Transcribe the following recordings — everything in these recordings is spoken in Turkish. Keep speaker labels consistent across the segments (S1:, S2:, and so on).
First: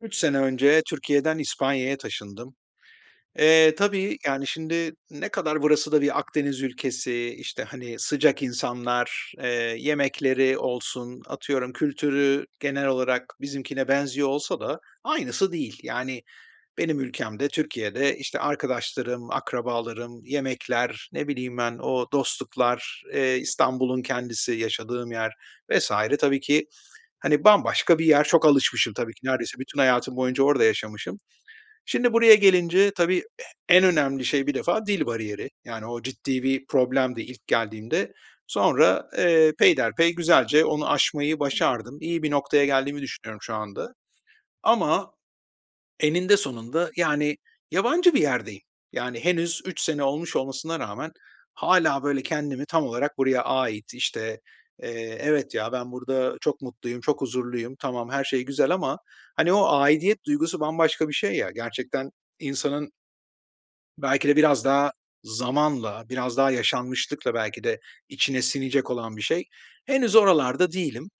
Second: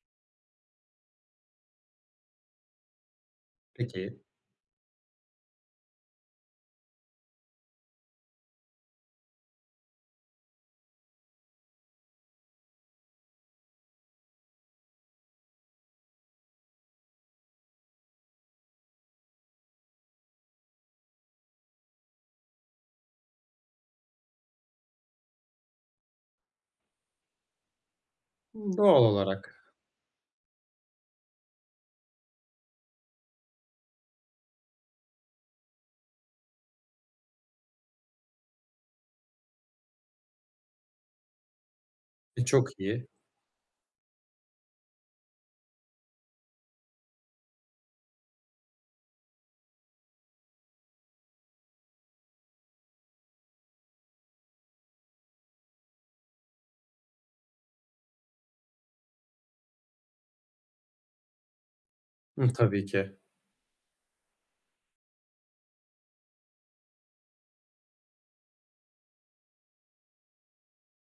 S1: 3 sene önce Türkiye'den İspanya'ya taşındım. Eee, tabii,
S2: Peki.
S1: yani, şimdi ne kadar burası da bir Akdeniz ülkesi, işte, hani, sıcak insanlar, eee, yemekleri olsun, atıyorum kültürü genel olarak bizimkine benziyor olsa da aynısı değil. Yani, benim ülkemde, Türkiye'de, işte, arkadaşlarım, akrabalarım, yemekler, ne bileyim ben o dostluklar, eee, İstanbul'un kendisi, yaşadığım yer vs. tabii ki, hani, bambaşka bir yer. Çok
S2: Hıı,
S1: alışmışım
S2: doğal
S1: tabii ki,
S2: olarak.
S1: neredeyse bütün hayatım boyunca orada yaşamışım. Şimdi buraya gelince tabii e en önemli şey bir defa dil bariyeri, yani, o ciddi bir problemdi ilk geldiğimde. Sonra, eee, peyderpey güzelce onu aşmayı başardım. İyi bir
S2: E,
S1: noktaya
S2: çok
S1: geldiğimi
S2: iyi.
S1: düşünüyorum şu anda ama eninde sonunda, yani, yabancı bir yerdeyim. Yani, henüz 3 sene olmuş olmasına rağmen hâlâ, böyle, kendimi tam olarak buraya ait, işte, eee, evet ya, ben burada çok mutluyum, çok huzurluyum, tamam, her şey güzel ama, hani, o aidiyet duygusu bambaşka bir şey ya gerçekten
S2: Hıh, tabii
S1: insanın
S2: ki.
S1: Belki de biraz daha zamanla biraz daha yaşanmışlıkla belki de içine sinecek olan bir şey. Henüz oralarda değilim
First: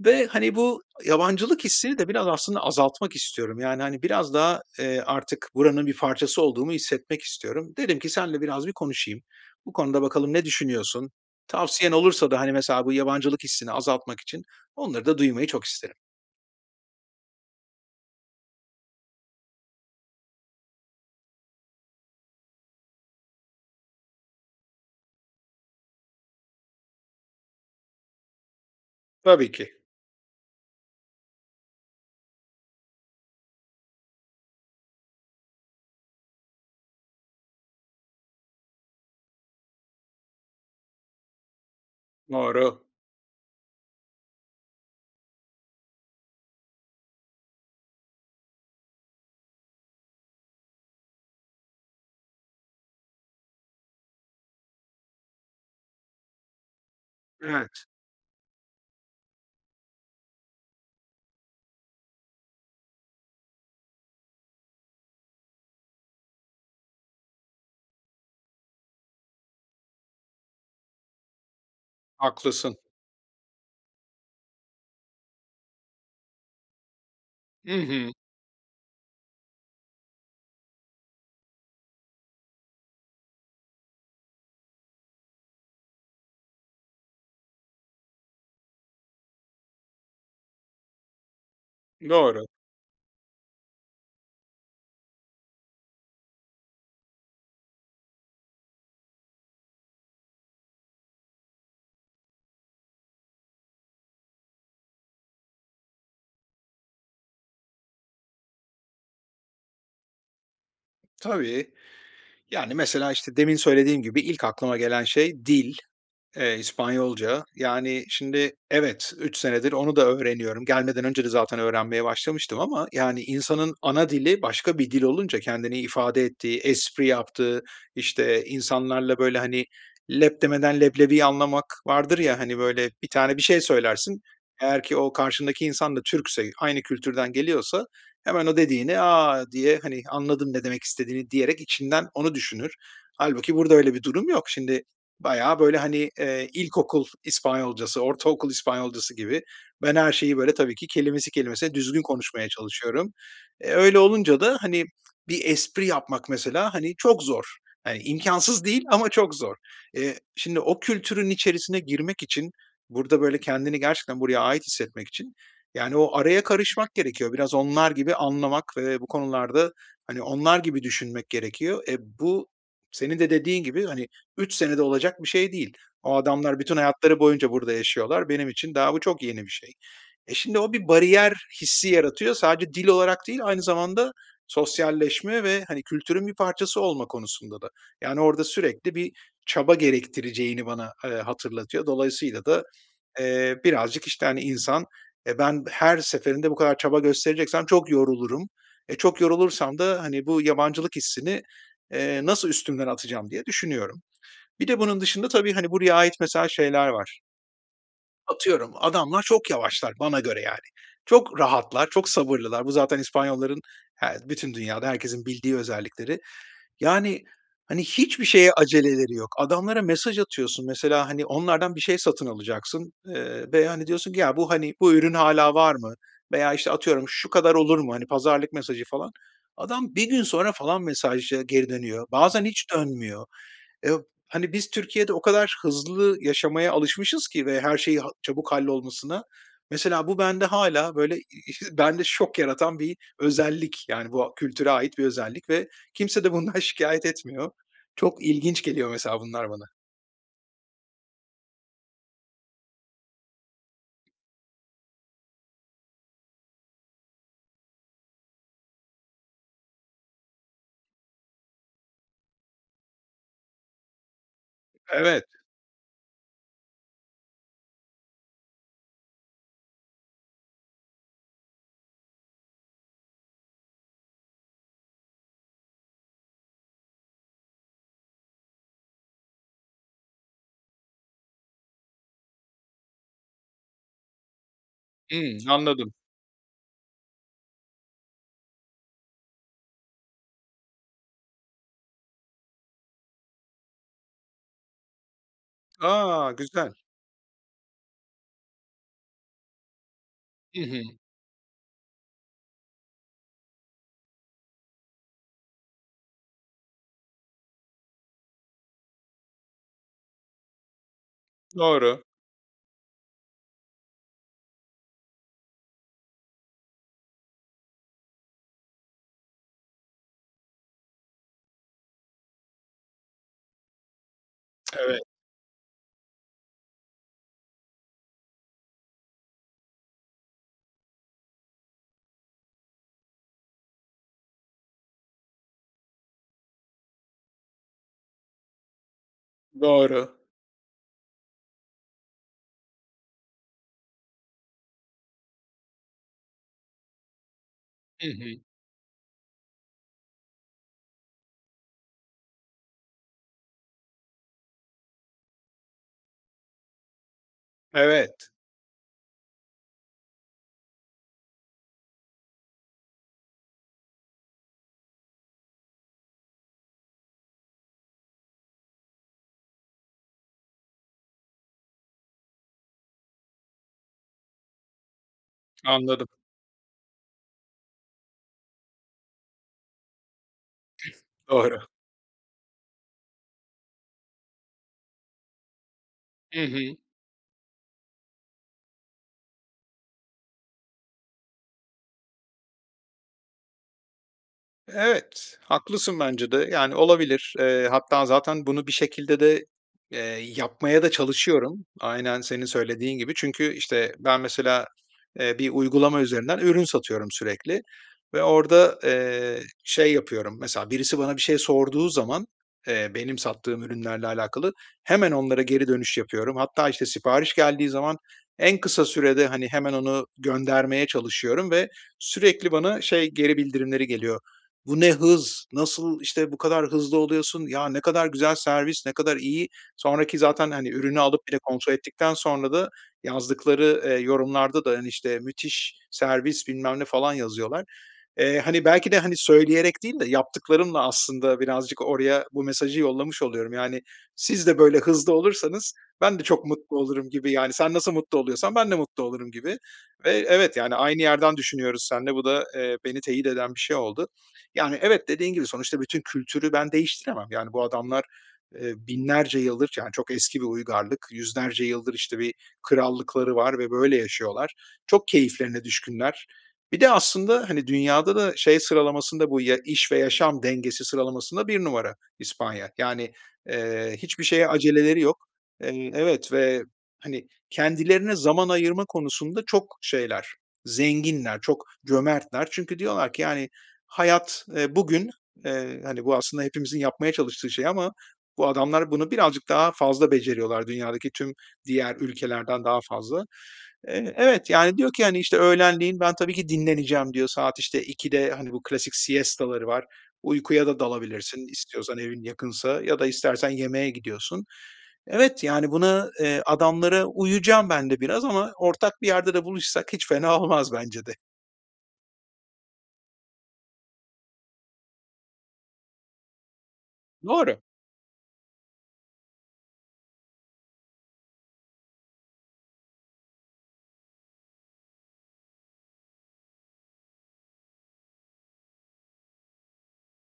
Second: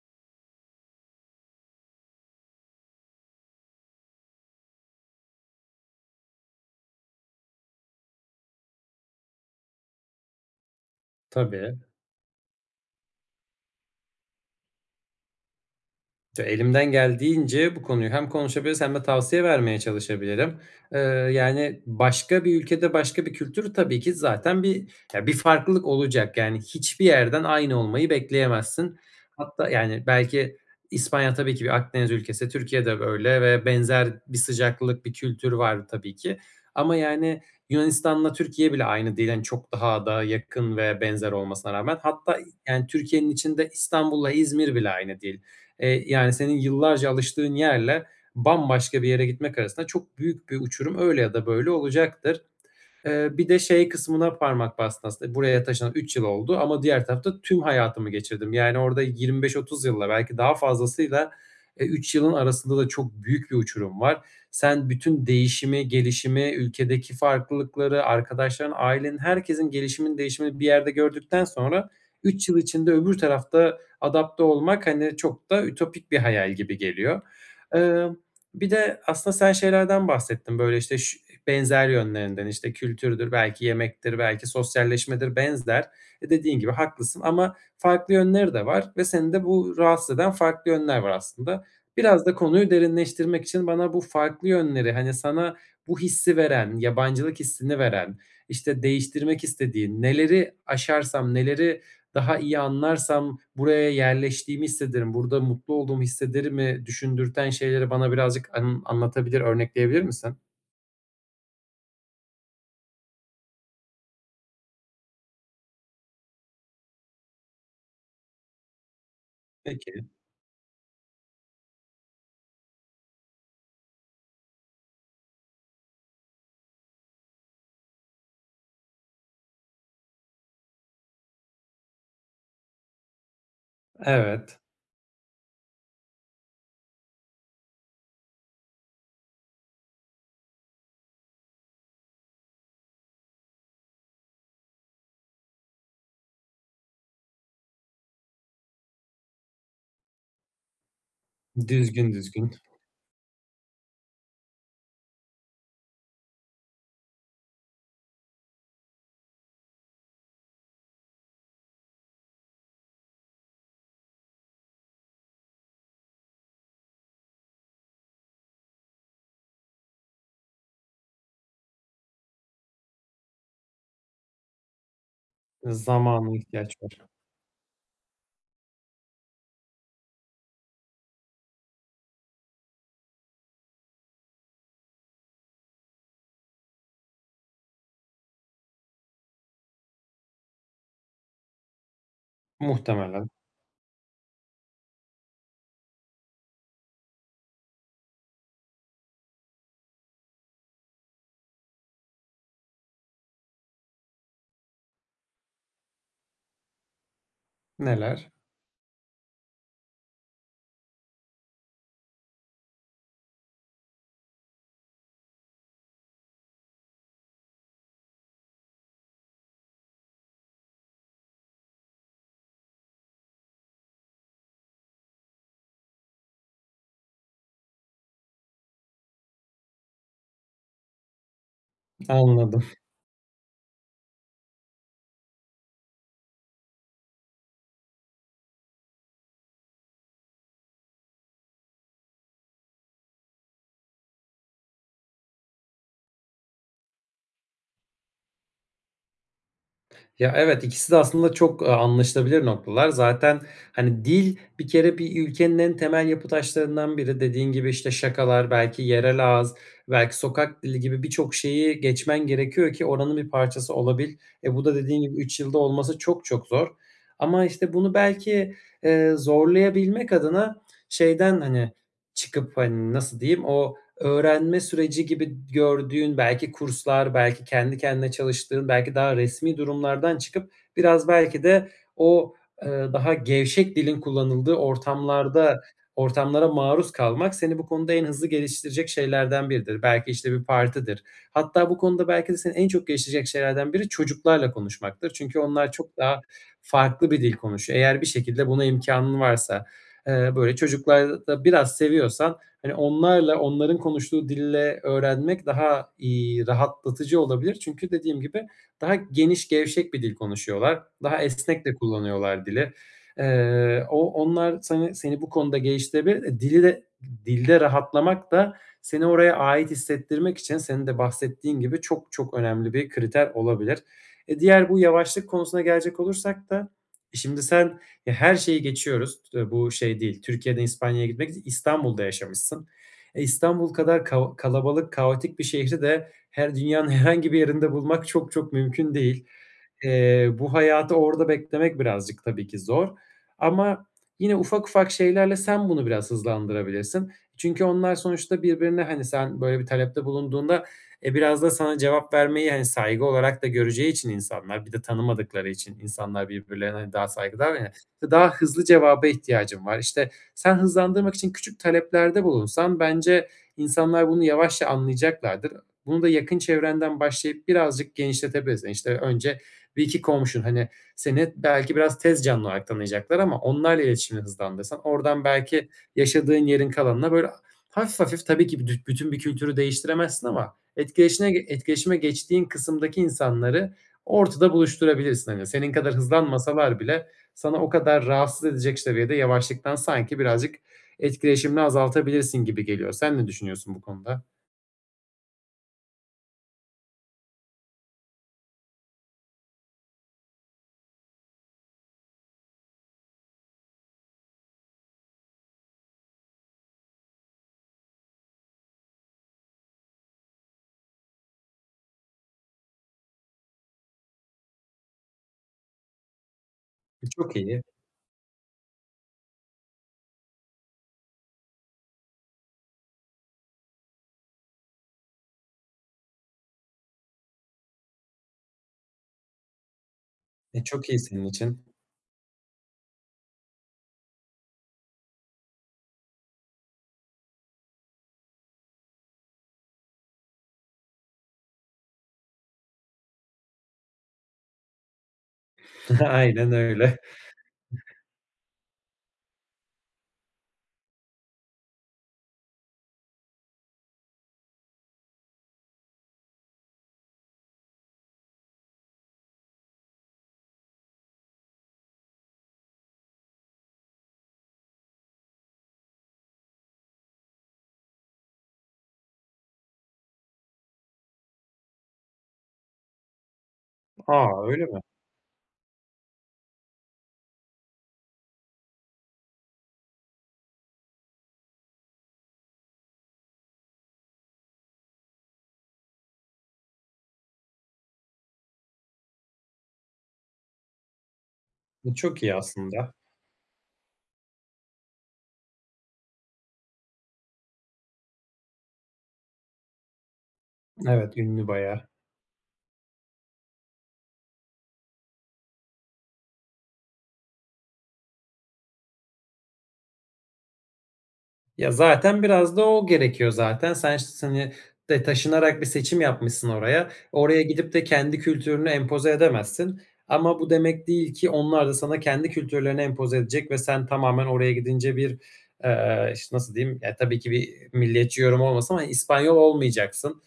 S1: ve hani bu yabancılık hissini de biraz aslında azaltmak istiyorum. Yani, hani, biraz daha, eee, artık buranın bir parçası olduğumu hissetmek istiyorum. Dedim ki seninle biraz bir konuşayım. Bu konuda bakalım ne düşünüyorsun?
S2: Tabii.
S1: Tavsiyen olursa da hani mesela bu yabancılık hissini azaltmak için onları da duymayı çok isterim.
S2: Elimden geldiğince bu konuyu hem konuşabiliriz hem de tavsiye vermeye çalışabilirim. Iıı, yani, başka bir ülkede başka bir kültür tabii ki zaten bir ya bir farklılık olacak. Yani, hiçbir yerden aynı olmayı bekleyemezsin.
S1: Tabii
S2: Hatta,
S1: ki.
S2: yani, belki İspanya tabii ki bir Akdeniz ülkesi, Türkiye de öyle ve benzer bir sıcaklık bir kültür var tabii ki ama, yani, Yunanistan'la Türkiye bile aynı değil, hani, çok daha da yakın ve benzer olmasına rağmen. Hatta i
S1: Doğru.
S2: yani, Türkiye'nin içinde İstanbul'la İzmir bile aynı değil. İii, yani, senin yıllarca alıştığın yerle bambaşka bir yere gitmek arasında çok büyük bir uçurum öyle ya da böyle olacaktır. Eee, bir de şey kısmına parmak bastın s aslında buraya taşınalı 3 yıl oldu ama diğer tarafta tüm
S1: Evet.
S2: hayatımı geçirdim. Yani, orada 25-30 yılla belki daha fazlasıyla, eee, 3 yılın arasında da çok büyük bir uçurum var. Sen bütün değişimi, gelişimi, ülkedeki farklılıkları, arkadaşların, ailenin herkesin gelişiminin değişimini bir yerde gördükten sonra 3 yıl
S1: Haklısın.
S2: içinde öbür tarafta adapte olmak, hani, çok da ütopik bir hayal gibi geliyor.
S1: Hı hı.
S2: Imm, bir de aslında sen şeylerden bahsettin, böyle, işte, şu e, benzer yönlerinden. İşte, kültürdür belki yemektir belki sosyalleşmedir benzer. E, dediğin gibi haklısın ama farklı yönleri de var ve seni de bu rahatsız eden farklı yönler var, aslında. Biraz da
S1: Doğru.
S2: konuyu derinleştirmek için bana bu farklı yönleri, hani, sana bu hissi veren, yabancılık hissini veren, işte, değiştirmek istediğin, "Neleri aşarsam neleri daha iyi anlarsam buraya yerleştiğimi hissederim, burada mutlu olduğumu hissederim?"i düşündürten şeyleri bana birazcık an anlatabilir, örnekleyebilir misin?
S1: Tabii. Yani, mesela, işte, demin söylediğim gibi ilk aklıma gelen şey dil, eee, İspanyolca. Yani, şimdi evet, 3 senedir onu da
S2: Peki.
S1: öğreniyorum. Gelmeden önce de zaten öğrenmeye başlamıştım ama, yani, insanın ana dili başka bir dil olunca kendini ifade ettiği, espri yaptığı, işte, insanlarla, böyle, hani, leb demeden leblebiyi anlamak vardır ya, hani, böyle. Bir tane bir şey söylersin
S2: Evet.
S1: eğer ki o karşındaki insan da Türkse, aynı kültürden geliyorsa hemen o dediğini, a, diye, hani, anladım ne demek istediğini, diyerek içinden onu düşünür. Hâlbuki burada öyle bir durum yok. Şimdi bayağı, böyle, hani, eee, ilkokul İspanyolcası, ortaokul İspanyolcası gibi ben her şeyi, böyle, tabii ki kelimesi kelimesine düzgün
S2: Düzgün,
S1: konuşmaya
S2: düzgün.
S1: çalışıyorum. Eee, öyle olunca da, hani, bir espri yapmak mesela, hani, çok zor, hani, imkânsız değil ama çok zor. Eee, şimdi o kültürün içerisine girmek için burada, böyle, kendini gerçekten buraya ait hissetmek için, yani, o araya karışmak gerekiyor, biraz onlar gibi anlamak ve bu konularda, hani, onlar gibi düşünmek gerekiyor. Eee, bu senin de dediğin gibi, hani, 3 senede olacak bir şey değil. O
S2: Zamana
S1: adamlar bütün
S2: ihtiyaç var.
S1: hayatları boyunca burada yaşıyorlar. Benim için daha bu çok yeni bir şey. E, şimdi o bir bariyer hissi yaratıyor, sadece dil olarak değil aynı zamanda sosyalleşme ve, hani, kültürün bir parçası olma konusunda da. Yani, orada sürekli bir çaba gerektireceğini bana, eee, hatırlatıyor, dolayısıyla da,
S2: Muhtemelen.
S1: eee, birazcık, işte, hani, insan, eee, ben her seferinde bu kadar çaba göstereceksem çok yorulurum, eee, çok yorulursam da, hani, bu yabancılık hissini, eee, nasıl üstümden atacağım diye düşünüyorum. Bir de bunun dışında tabii, hani, buraya ait mesela şeyler var.
S2: Neler?
S1: Atıyorum, adamlar çok yavaşlar bana göre, yani. Çok rahatlar, çok sabırlılar. Bu zaten İspanyolların, her bütün dünyada herkesin bildiği özellikleri. Yani, hani, hiçbir şeye aceleleri yok. Adamlara mesaj atıyorsun, mesela, hani, onlardan bir şey satın alacaksın, ııı, veya, hani, diyorsun ki, "Ya, bu, hani, bu ürün hâlâ var mı?" veya, işte, atıyorum, "Şu kadar olur mu?" hani, pazarlık mesajı falan. Adam 1 gün sonra, falan, mesaja geri dönüyor, bazen
S2: Anladım.
S1: hiç dönmüyor. Eee, b hani, biz Türkiye'de o kadar, hızlı yaşamaya alışmışız ki ve her şeyi, ha çabuk hallolmasına, mesela, bu bende hâlâ böyle ı bende şok yaratan bir özellik, yani, bu, a kültüre ait bir özellik ve kimse de bundan şikâyet etmiyor. Çok ilginç geliyor, mesela, bunlar bana.
S2: Ya, evet. 2'si de, aslında, çok, aaa, anlaşılabilir noktalar. Zaten, hani, dil, bir kere, bir ülkenin en temel yapı taşlarından biri dediğin gibi, işte, şakalar belki yerel ağız, belki sokak dili gibi birçok şeyi geçmen gerekiyor ki oranın bir parçası olabil. E, bu da, dediğin gibi,
S1: Evet.
S2: 3 yılda olması çok, çok zor ama, işte, bunu belki, eee, zorlayabilmek adına şeyden, hani, çıkıp, hani, nasıl diyeyim o öğrenme süreci gibi gördüğün belki kurslar, belki kendi kendine çalıştığın, belki daha resmî durumlardan çıkıp biraz belki de o, ııı, daha gevşek dilin kullanıldığı
S1: Hımm.
S2: ortamlarda
S1: Anladım.
S2: ortamlara maruz kalmak seni bu konuda en hızlı geliştirecek şeylerden biridir. Belki, işte, bir partidir. Hatta bu konuda belki de seni en çok geliştirecek şeylerden biri çocuklarla konuşmaktır. Çünkü onlar çok daha
S1: A! Güzel.
S2: farklı bir dil konuşuyor. Eğer bir şekilde buna imkânın varsa. Eee, böyle
S1: Hı hı.
S2: çocukları da biraz seviyorsan, hani, onlarla, onların konuştuğu dille öğrenmek daha, iii, rahatlatıcı olabilir. Çünkü dediğim gibi daha geniş gevşek bir dil konuşuyorlar. Daha esnek de
S1: Doğru.
S2: kullanıyorlar dili. Iıı, o onlar seni seni bu konuda geliştirebilir. Dili de dilde rahatlamak da seni oraya ait hissettirmek için senin de bahsettiğin gibi çok, çok önemli bir kriter olabilir. E, diğer bu
S1: Evet.
S2: yavaşlık konusuna gelecek olursak da şimdi sen, e her şeyi geçiyoruz s bu şey değil, Türkiye'den İspanya'ya gitmek İstanbul'da yaşamışsın. E, İstanbul kadar kao kalabalık kaotik bir şehri de her dünyanın herhangi bir yerinde bulmak çok, çok mümkün değil.
S1: Doğru.
S2: Eee, bu hayatı orada beklemek birazcık tabii ki zor ama yine ufak ufak şeylerle sen bunu biraz hızlandırabilirsin. Çünkü onlar
S1: Hı hı.
S2: sonuçta birbirine, hani, sen böyle bir talepte bulunduğunda, eee, biraz da sana cevap vermeyi, hani, saygı olarak da göreceği için insanlar. Bir de tanımadıkları için insanlar birbirlerine daha saygılılar ya.
S1: Evet.
S2: "Daha hızlı cevaba ihtiyacım var," işte, sen hızlandırmak için küçük taleplerde bulunsan bence insanlar bunu yavaşça anlayacaklardır. Bunu da yakın çevrenden başlayıp birazcık genişletebilirsin. İşte, önce 1-2 komşun, hani, seni belki biraz tez canlı olarak tanıyacaklar ama onlarla iletişimi hızlandırsan oradan belki
S1: Anladım.
S2: yaşadığın yerin kalanına böyle ha hafif hafif tabii ki büdü bütün bir kültürü değiştiremezsin ama etkileşine
S1: Doğru.
S2: etkileşime geçtiğin kısımdaki insanları ortada buluşturabilirsin. Hani, senin kadar
S1: Hı hı.
S2: hızlanmasalar bile sana o kadar rahatsız edecek ş seviyede yavaşlıktan sanki birazcık etkileşimini azaltabilirsin gibi geliyor. Sen ne düşünüyorsun bu konuda?
S1: Evet, haklısın bence de, yani, olabilir. Iıı, hatta zaten bunu bir şekilde de, eee, yapmaya da çalışıyorum. Aynen senin söylediğin gibi. Çünkü, işte, ben mesela, eee, bir uygulama üzerinden ürün satıyorum sürekli ve orada, eee, şey yapıyorum mesela, birisi bana bir şey sorduğu zaman, eee, benim sattığım ürünlerle alakalı hemen onlara geri dönüş yapıyorum hatta, işte,
S2: E,
S1: sipariş
S2: çok iyi.
S1: geldiği zaman en kısa sürede, hani, hemen onu göndermeye çalışıyorum ve sürekli bana şey geri bildirimleri geliyor: "Bu ne hız, nasıl, işte, bu kadar hızlı oluyorsun, ya ne kadar güzel servis, ne kadar iyi!" Sonraki zaten,
S2: E,
S1: hani,
S2: çok iyi
S1: ürünü alıp
S2: senin
S1: bir de
S2: için.
S1: kontrol ettikten sonra da yazdıkları, ııı, yorumlarda da, hani, işte, "Müthiş servis bilmem ne." falan yazıyorlar. Eee, hani, belki de, hani, söyleyerek değil de yaptıklarımla, aslında, birazcık oraya bu mesajı yollamış oluyorum. "Siz de böyle hızlı olursanız ben de çok
S2: Aynen
S1: mutlu
S2: öyle.
S1: olurum." gibi, yani, "Sen nasıl mutlu oluyorsan ben de mutlu olurum." gibi ve evet, yani, aynı yerden düşünüyoruz seninle, bu da, eee, beni teyit eden bir şey oldu. Yani, evet, dediğin gibi sonuçta bütün kültürü ben değiştiremem. Yani, bu adamlar, ııı, 1000'lerce yıldır, yani, çok eski bir uygarlık 100'lerce yıldır, işte, bir krallıkları var ve böyle yaşıyorlar. Çok keyiflerine düşkünler. Bir de, aslında, hani, dünyada da şey sıralamasında bu y iş ve yaşam dengesi sıralamasında 1 numara İspanya, yani, eee, hiçbir
S2: A!
S1: şeye
S2: Öyle mi?
S1: aceleleri yok. Eee, evet ve, hani, kendilerine zaman ayırma konusunda çok şeyler zenginler, çok cömertler çünkü diyorlar ki, yani, hayat, ııı, bugün, eee, hani, bu, aslında, hepimizin yapmaya çalıştığı şey ama bu adamlar bunu birazcık daha fazla beceriyorlar, dünyadaki tüm
S2: Bu
S1: diğer
S2: çok iyi
S1: ülkelerden daha
S2: aslında.
S1: fazla. Eee, evet, yani, diyor ki, hani, işte, "Öğlenleyin ben tabii ki dinleneceğim." diyor, saat, işte, 14.00'te hani bu klasik siesta 'ları var, uykuya da
S2: Evet,
S1: dalabilirsin
S2: ünlü bayağı.
S1: istiyorsan evin yakınsa ya da istersen yemeğe gidiyorsun. Evet, yani, buna, ııı, adamlara uyuyacağım ben de biraz ama ortak bir yerde de buluşsak hiç fena olmaz bence de.
S2: Ya zaten biraz da o gerekiyor zaten. Sen ş s hani, de taşınarak bir seçim yapmışsın oraya. Oraya
S1: Doğru.
S2: gidip de kendi kültürünü empoze edemezsin ama bu demek değil ki onlar da sana kendi kültürlerini empoze edecek ve sen tamamen oraya gidince bir, eee, işte, nasıl diyeyim, ya, tabii ki bir milliyetçi yorum olmasın ama İspanyol olmayacaksın.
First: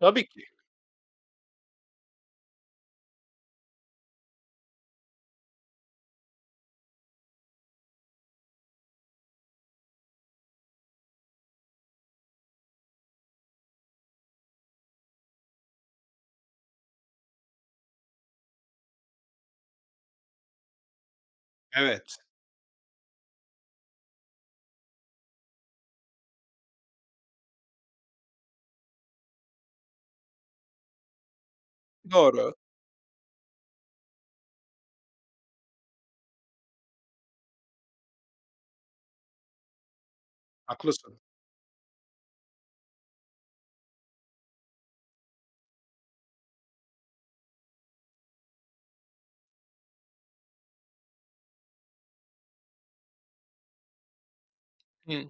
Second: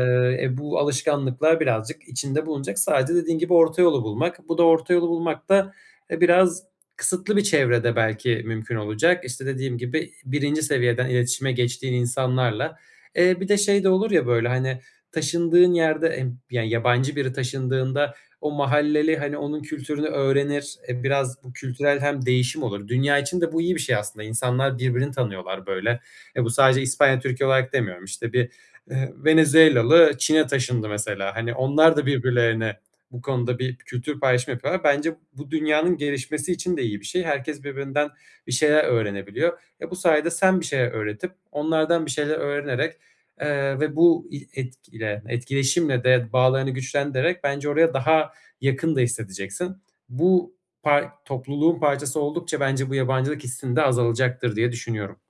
S1: Tabii ki.
S2: e, bu alışkanlıklar birazcık içinde bulunacak. Sadece dediğin gibi orta yolu bulmak. Bu da orta yolu bulmak da, e, biraz kısıtlı bir çevrede belki mümkün olacak. İşte, dediğim gibi 1'inci seviyeden iletişime geçtiğin insanlarla. Eee, bir de şey de olur ya böyle, hani, taşındığın yerde emm, yani, yabancı biri taşındığında o mahalleli, hani, onun kültürünü öğrenir, eee, biraz bu kültürel
S1: Evet.
S2: hem değişim olur. Dünya için de bu iyi bir şey, aslında. İnsanlar birbirini tanıyorlar böyle. E, bu sadece İspanya-Türkiye olarak demiyorum. İşte, bir, ııı, Venezuelalı Çin'e taşındı mesela. Hani, onlar da
S1: Doğru.
S2: birbirlerine bu konuda bir kültür paylaşımı yapıyorlar. Bence bu dünyanın gelişmesi için de iyi bir şey. Herkes birbirinden bir şeyler öğrenebiliyor. E, bu sayede sen bir şeyler
S1: Haklısın.
S2: öğretip onlardan bir şeyler öğrenerek, eee, ve bu i etkile etkileşimle de bağlarını güçlendirerek bence oraya daha yakın da hissedeceksin. Bu pay topluluğun parçası oldukça bence bu yabancılık hissin de azalacaktır diye düşünüyorum.
S1: Hıı.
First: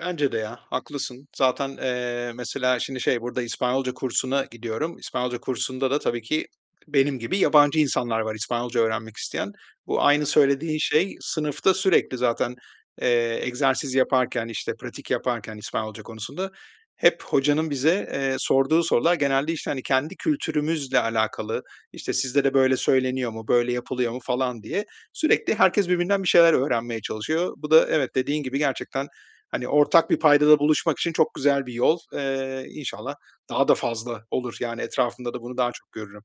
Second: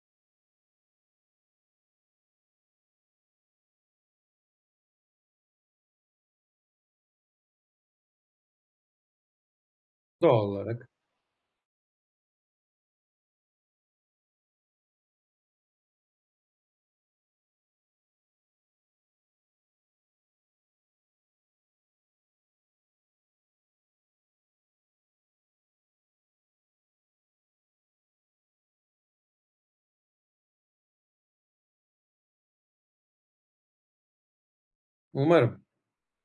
S1: Bence de ya. Haklısın zaten, eee, mesela şimdi şey burada İspanyolca kursuna gidiyorum. İspanyolca kursunda da tabii ki benim gibi yabancı insanlar var İspanyolca öğrenmek isteyen. Bu aynı
S2: Doğal
S1: söylediğin
S2: olarak.
S1: şey sınıfta sürekli zaten, eee, egzersiz yaparken, işte, pratik yaparken İspanyolca konusunda hep hocanın bize, eee, sorduğu sorular genelde, işte, hani, kendi kültürümüzle alakalı, işte, "Sizde de böyle söyleniyor mu, böyle yapılıyor mu?" falan diye sürekli herkes birbirinden bir şeyler öğrenmeye çalışıyor. Bu da evet dediğin gibi gerçekten, hani, ortak bir paydada buluşmak için çok güzel bir yol. Eee, inşallah daha da fazla olur. Yani, etrafımda da bunu
S2: Umarım.
S1: daha çok görürüm.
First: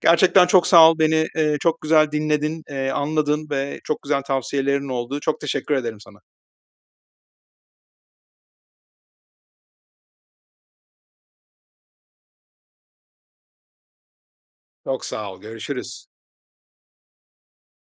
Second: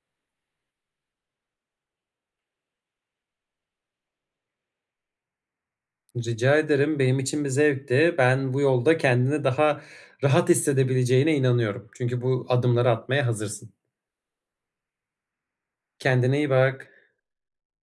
S1: Gerçekten çok sağ ol, beni, eee, çok güzel dinledin, eee, anladın ve çok güzel tavsiyelerin oldu. Çok teşekkür ederim sana.
S2: Rica ederim benim için bir zevkti. Ben bu yolda kendini daha rahat hissedebileceğine inanıyorum. Çünkü bu adımları atmaya hazırsın.
S1: Çok sağ ol, görüşürüz.
S2: Kendine iyi bak.